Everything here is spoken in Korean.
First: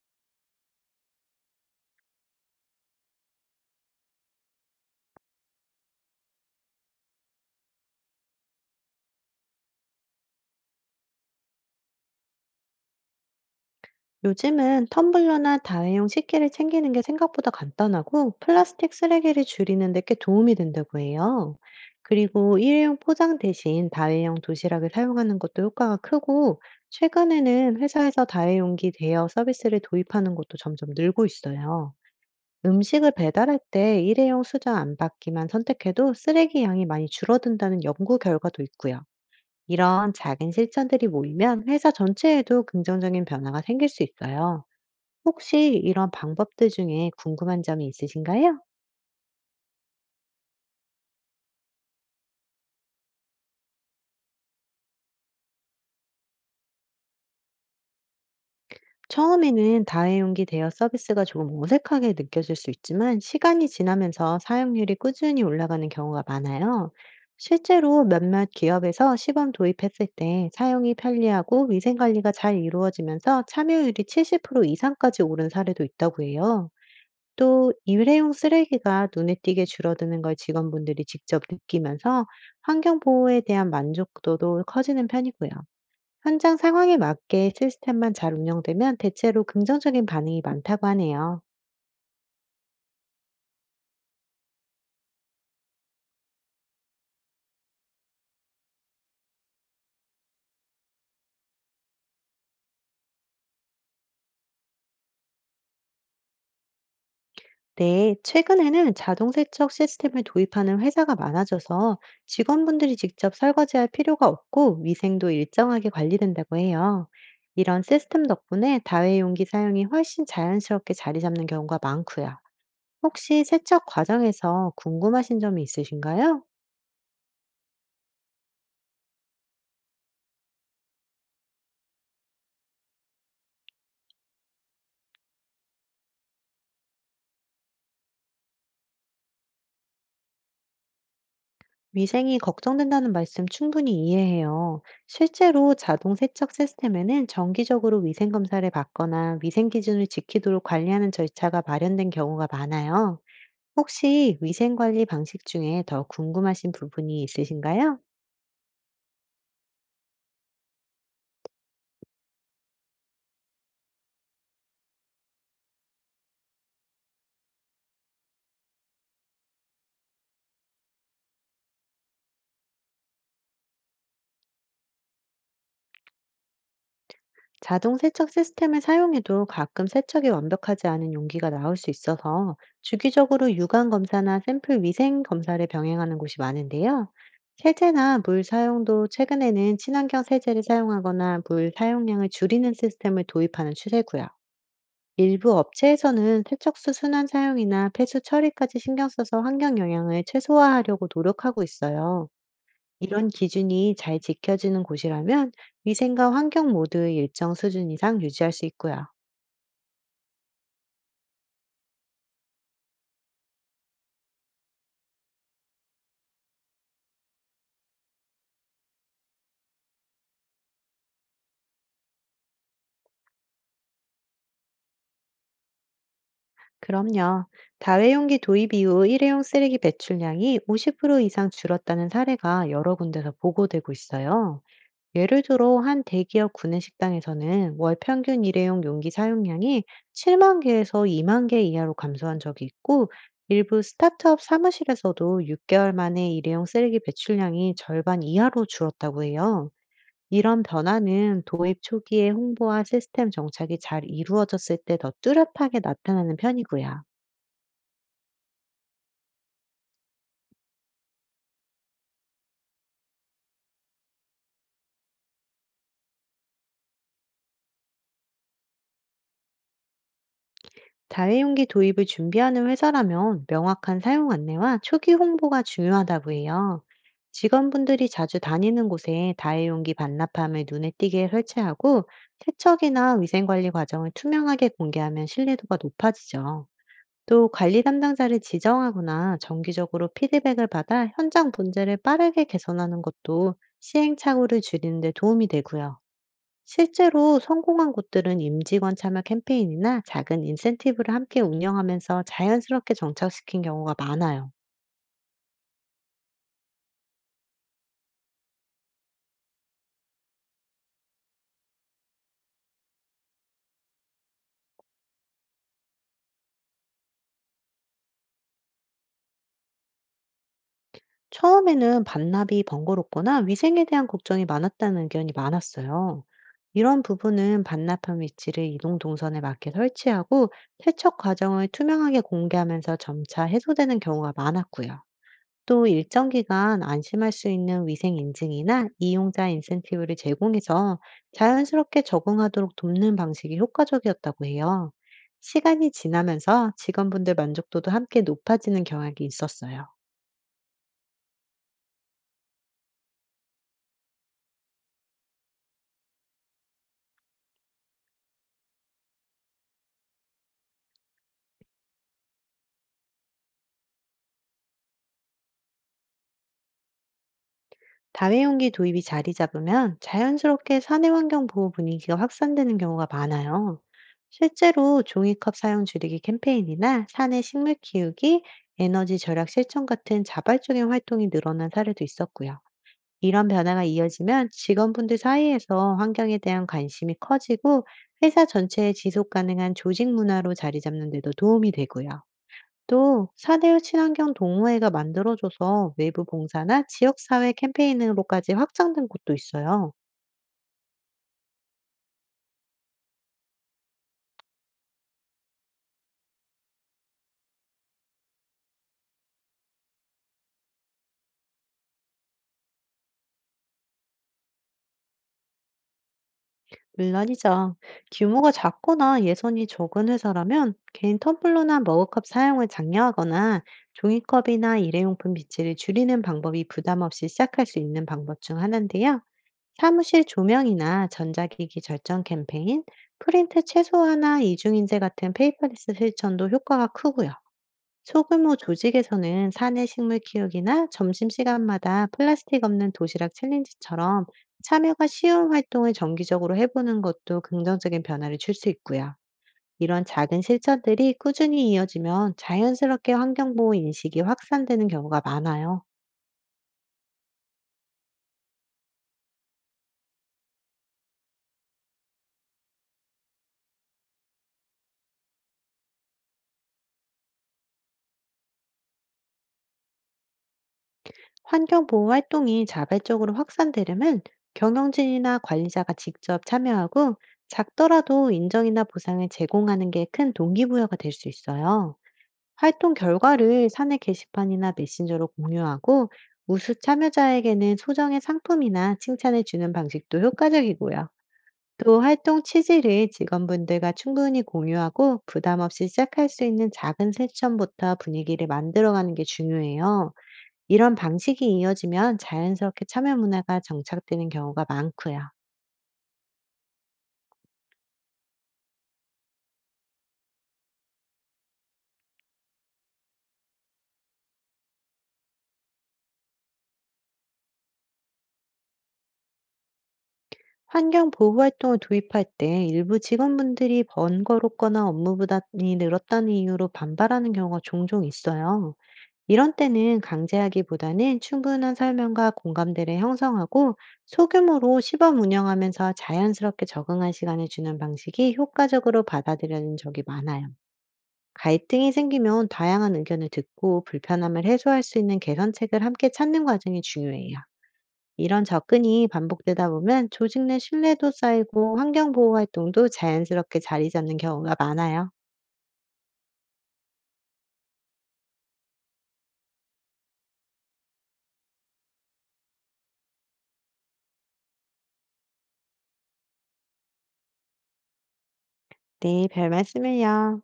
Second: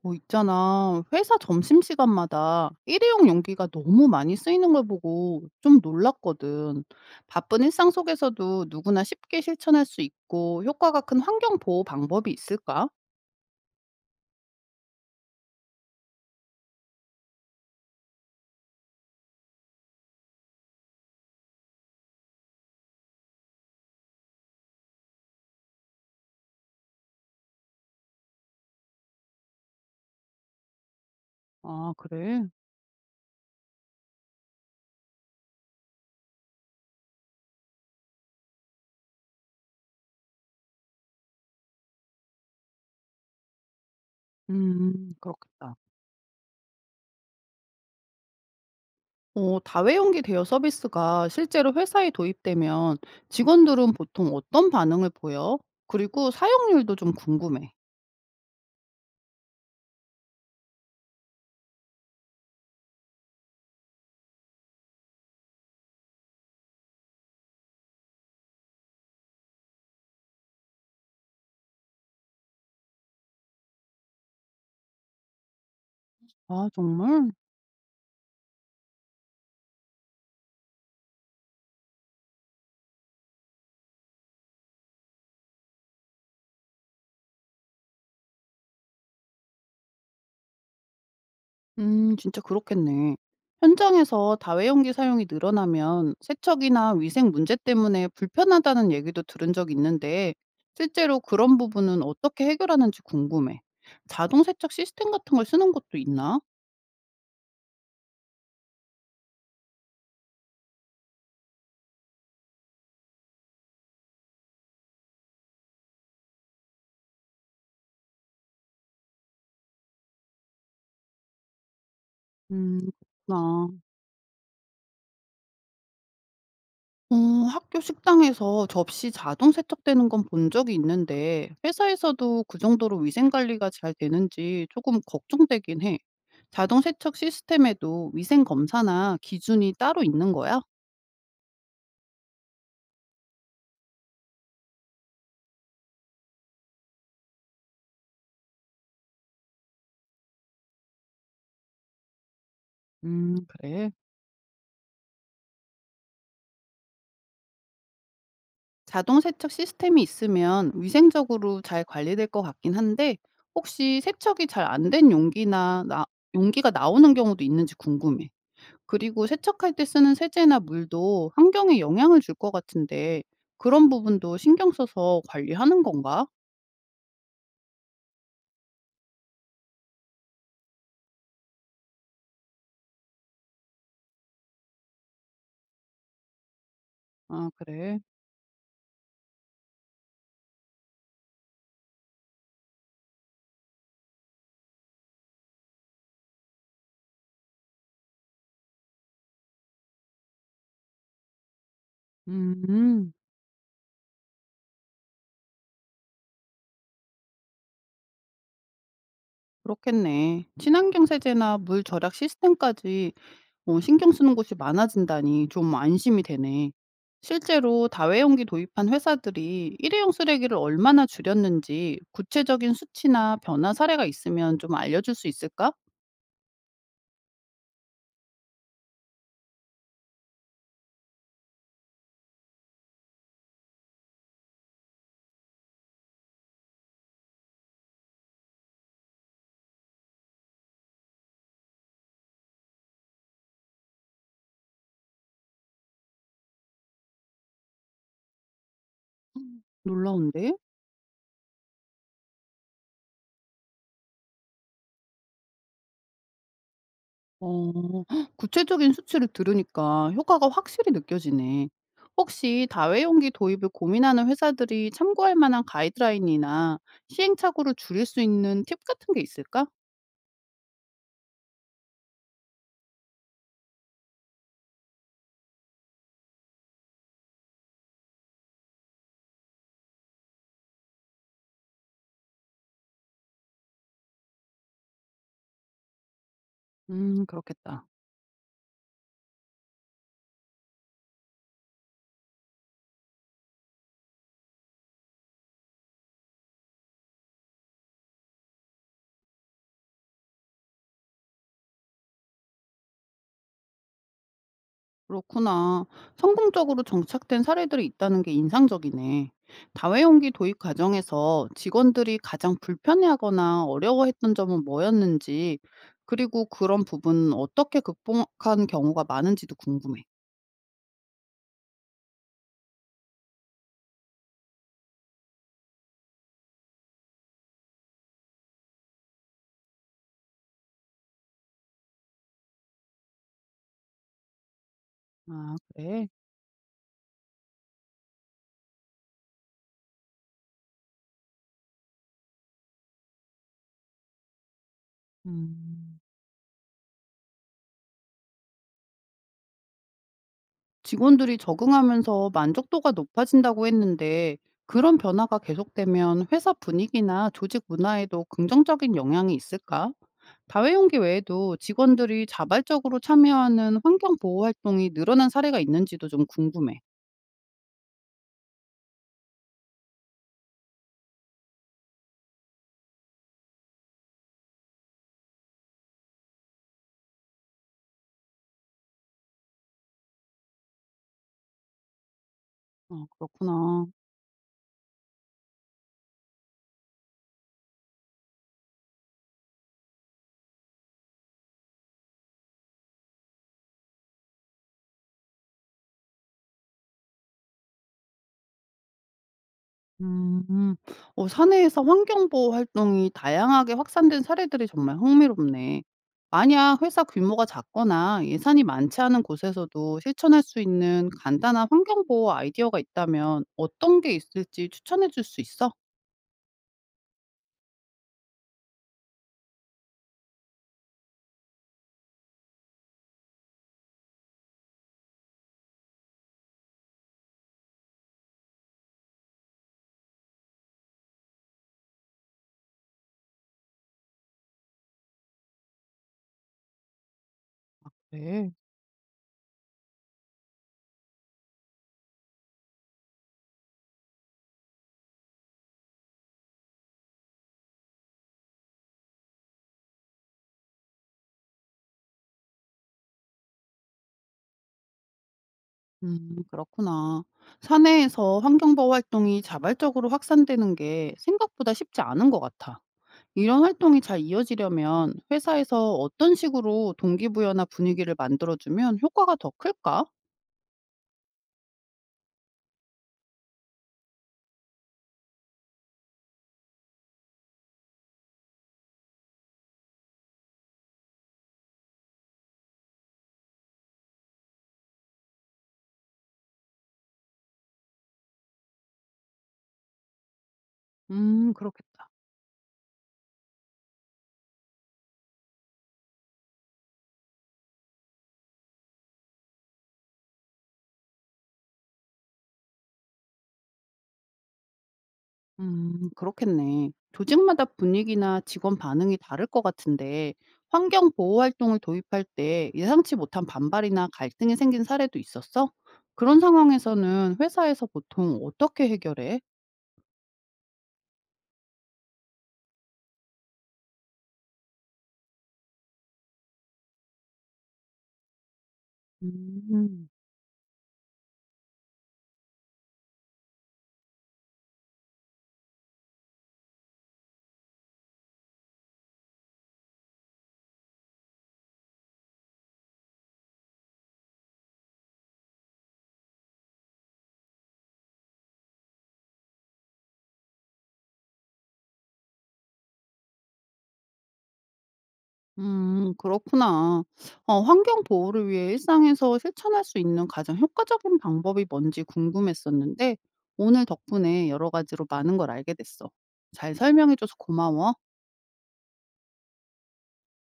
뭐 있잖아. 회사 점심시간마다 일회용 용기가 너무 많이 쓰이는 걸 보고 좀 놀랐거든. 바쁜 일상 속에서도 누구나 쉽게 실천할 수 있고 효과가 큰 환경 보호 방법이 있을까? 요즘은 텀블러나 다회용 식기를 챙기는 게 생각보다 간단하고 플라스틱 쓰레기를 줄이는 데 꽤 도움이 된다고 해요. 그리고 일회용 포장 대신 다회용 도시락을 사용하는 것도 효과가 크고, 최근에는 회사에서 다회용기 대여 서비스를 도입하는 것도 점점 늘고 아, 있어요. 그래? 음식을 배달할 때 일회용 수저 안 받기만 선택해도 쓰레기 양이 많이 줄어든다는 연구 결과도 있고요. 이런 작은 실천들이 모이면 회사 전체에도 긍정적인 변화가 생길 수 있어요. 혹시 그렇겠다. 이런 방법들 중에 궁금한 점이 있으신가요? 어, 다회용기 대여 서비스가 실제로 회사에 도입되면 직원들은 보통 어떤 반응을 보여? 그리고 사용률도 좀 궁금해. 처음에는 다회용기 대여 서비스가 조금 어색하게 느껴질 수 있지만, 시간이 지나면서 사용률이 꾸준히 올라가는 경우가 많아요. 실제로 몇몇 기업에서 시범 도입했을 때 사용이 편리하고 위생 관리가 잘 이루어지면서 참여율이 70% 이상까지 오른 사례도 있다고 아, 해요. 정말? 또 일회용 쓰레기가 눈에 띄게 줄어드는 걸 직원분들이 직접 느끼면서 환경 보호에 대한 만족도도 커지는 편이고요. 현장 상황에 맞게 시스템만 잘 운영되면 대체로 긍정적인 반응이 많다고 하네요. 진짜 그렇겠네. 현장에서 다회용기 사용이 늘어나면 세척이나 위생 문제 때문에 불편하다는 얘기도 들은 적 있는데, 실제로 그런 부분은 어떻게 해결하는지 궁금해. 자동 세척 시스템 같은 걸 쓰는 것도 있나? 네, 최근에는 자동 세척 시스템을 도입하는 회사가 많아져서 직원분들이 직접 설거지할 필요가 없고 위생도 일정하게 관리된다고 해요. 이런 시스템 덕분에 다회용기 사용이 훨씬 자연스럽게 자리 잡는 경우가 많고요. 음, 혹시 그렇구나. 세척 과정에서 궁금하신 점이 있으신가요? 어, 학교 식당에서 접시 자동 세척되는 건 본 적이 있는데, 회사에서도 그 정도로 위생 관리가 잘 되는지 조금 걱정되긴 해. 자동 세척 시스템에도 위생 검사나 기준이 따로 있는 거야? 위생이 걱정된다는 말씀 충분히 이해해요. 실제로 자동 세척 시스템에는 정기적으로 위생 검사를 받거나 위생 기준을 지키도록 관리하는 절차가 마련된 경우가 많아요. 음, 그래. 혹시 위생 관리 방식 중에 더 궁금하신 부분이 있으신가요? 자동 세척 시스템이 있으면 위생적으로 잘 관리될 것 같긴 한데 혹시 세척이 잘 안된 용기나 나 용기가 나오는 경우도 있는지 궁금해. 그리고 세척할 때 쓰는 세제나 물도 환경에 영향을 줄 것 같은데 그런 부분도 신경 써서 관리하는 건가? 자동 세척 시스템을 사용해도 가끔 세척이 완벽하지 않은 용기가 나올 수 있어서, 주기적으로 유관 검사나 샘플 위생 검사를 병행하는 곳이 많은데요. 아, 그래. 세제나 물 사용도 최근에는 친환경 세제를 사용하거나 물 사용량을 줄이는 시스템을 도입하는 추세고요. 일부 업체에서는 세척수 순환 사용이나 폐수 처리까지 신경 써서 환경 영향을 최소화하려고 노력하고 있어요. 음. 이런 기준이 잘 지켜지는 곳이라면 위생과 환경 모두 일정 수준 이상 유지할 수 있고요. 그렇겠네. 친환경 세제나 물 절약 시스템까지 어, 신경 쓰는 곳이 많아진다니 좀 안심이 되네. 실제로 다회용기 도입한 회사들이 일회용 쓰레기를 얼마나 줄였는지 구체적인 수치나 변화 사례가 있으면 좀 알려줄 수 있을까? 그럼요. 다회용기 도입 이후 일회용 쓰레기 배출량이 50% 이상 줄었다는 사례가 여러 군데서 보고되고 있어요. 예를 들어 한 대기업 구내식당에서는 월 평균 일회용 용기 사용량이 7만 개에서 2만 개 이하로 감소한 적이 있고, 일부 스타트업 사무실에서도 6개월 만에 일회용 쓰레기 배출량이 절반 이하로 줄었다고 음. 해요. 놀라운데? 이런 변화는 도입 초기에 홍보와 시스템 정착이 잘 이루어졌을 때 더 뚜렷하게 나타나는 편이고요. 어, 헉, 구체적인 수치를 들으니까 효과가 확실히 느껴지네. 혹시 다회용기 도입을 고민하는 회사들이 참고할 만한 가이드라인이나 시행착오를 줄일 수 있는 팁 같은 게 있을까? 다회용기 도입을 준비하는 회사라면 명확한 사용 안내와 초기 홍보가 중요하다고 해요. 직원분들이 자주 다니는 곳에 다회용기 반납함을 눈에 띄게 설치하고 세척이나 위생관리 과정을 투명하게 공개하면 신뢰도가 높아지죠. 또 관리 그렇겠다. 담당자를 지정하거나 정기적으로 피드백을 받아 현장 문제를 빠르게 개선하는 것도 시행착오를 줄이는 데 도움이 되고요. 실제로 성공한 곳들은 임직원 참여 캠페인이나 작은 인센티브를 함께 운영하면서 자연스럽게 정착시킨 경우가 많아요. 그렇구나. 성공적으로 정착된 사례들이 있다는 게 인상적이네. 다회용기 도입 과정에서 직원들이 가장 불편해하거나 어려워했던 점은 뭐였는지, 그리고 그런 부분은 어떻게 극복한 경우가 많은지도 궁금해. 처음에는 반납이 번거롭거나 위생에 대한 걱정이 많았다는 의견이 많았어요. 이런 부분은 반납한 위치를 이동 동선에 맞게 설치하고 세척 과정을 투명하게 공개하면서 점차 해소되는 경우가 많았고요. 아, 또 그래? 일정 기간 안심할 수 있는 위생 인증이나 이용자 인센티브를 제공해서 자연스럽게 적응하도록 돕는 방식이 효과적이었다고 해요. 시간이 음. 지나면서 직원분들 만족도도 함께 높아지는 경향이 있었어요. 직원들이 적응하면서 만족도가 높아진다고 했는데 그런 변화가 계속되면 회사 분위기나 조직 문화에도 긍정적인 영향이 있을까? 다회용기 외에도 직원들이 자발적으로 참여하는 환경 보호 활동이 늘어난 사례가 있는지도 좀 궁금해. 다회용기 도입이 자리 잡으면 자연스럽게 사내 환경 보호 분위기가 확산되는 경우가 많아요. 실제로 종이컵 사용 줄이기 캠페인이나 사내 식물 키우기, 에너지 절약 실천 같은 자발적인 활동이 늘어난 사례도 있었고요. 아, 이런 변화가 그렇구나. 이어지면 직원분들 사이에서 환경에 대한 관심이 커지고 회사 전체의 지속 가능한 조직 문화로 자리 잡는 데도 도움이 되고요. 또 사내 친환경 동호회가 만들어줘서 외부 봉사나 지역사회 캠페인으로까지 확장된 곳도 있어요. 음. 음. 어, 사내에서 환경 보호 활동이 다양하게 확산된 사례들이 정말 흥미롭네. 만약 회사 규모가 작거나 예산이 많지 않은 곳에서도 실천할 수 있는 간단한 환경 보호 아이디어가 있다면 어떤 게 있을지 추천해 줄 수 있어? 물론이죠. 규모가 작거나 예산이 적은 회사라면 개인 텀블러나 머그컵 사용을 장려하거나 종이컵이나 일회용품 비치를 줄이는 방법이 부담 없이 시작할 수 있는 방법 중 하나인데요. 사무실 조명이나 전자기기 절전 캠페인, 프린트 최소화나 이중인쇄 같은 페이퍼리스 실천도 효과가 크고요. 네. 소규모 조직에서는 사내 식물 키우기나 점심시간마다 플라스틱 없는 도시락 챌린지처럼 참여가 쉬운 활동을 정기적으로 해보는 것도 긍정적인 변화를 줄 수 있고요. 이런 작은 실천들이 꾸준히 이어지면 자연스럽게 환경보호 인식이 확산되는 경우가 많아요. 그렇구나. 사내에서 환경 보호 활동이 자발적으로 확산되는 게 생각보다 쉽지 않은 것 같아. 이런 활동이 잘 이어지려면 회사에서 어떤 식으로 동기부여나 분위기를 만들어주면 효과가 더 클까? 환경보호 활동이 자발적으로 확산되려면 경영진이나 관리자가 직접 참여하고 작더라도 인정이나 보상을 제공하는 게 큰 동기부여가 될 수 있어요. 활동 결과를 사내 게시판이나 메신저로 공유하고 우수 참여자에게는 소정의 상품이나 칭찬을 주는 방식도 효과적이고요. 또 그렇겠다. 활동 취지를 직원분들과 충분히 공유하고 부담 없이 시작할 수 있는 작은 세션부터 분위기를 만들어가는 게 중요해요. 이런 방식이 이어지면 자연스럽게 참여 문화가 정착되는 경우가 많고요. 그렇겠네. 조직마다 분위기나 직원 반응이 다를 것 같은데, 환경 보호 활동을 도입할 때 예상치 못한 반발이나 갈등이 생긴 사례도 있었어? 그런 상황에서는 회사에서 보통 어떻게 해결해? 환경 보호 활동을 도입할 때 일부 직원분들이 번거롭거나 업무 부담이 늘었다는 이유로 반발하는 경우가 종종 있어요. 이런 때는 음, 강제하기보다는 충분한 설명과 공감대를 형성하고 소규모로 시범 운영하면서 자연스럽게 적응할 시간을 주는 방식이 효과적으로 받아들여진 적이 많아요. 갈등이 생기면 다양한 의견을 듣고 불편함을 해소할 수 있는 개선책을 함께 찾는 과정이 중요해요. 이런 접근이 반복되다 보면 조직 내 신뢰도 쌓이고 환경 보호 활동도 자연스럽게 자리 잡는 경우가 많아요. 그렇구나. 어, 환경 보호를 위해 일상에서 실천할 수 있는 가장 효과적인 방법이 뭔지 궁금했었는데, 오늘 덕분에 여러 가지로 많은 걸 알게 됐어. 잘 설명해줘서 고마워. 네, 별 말씀을요.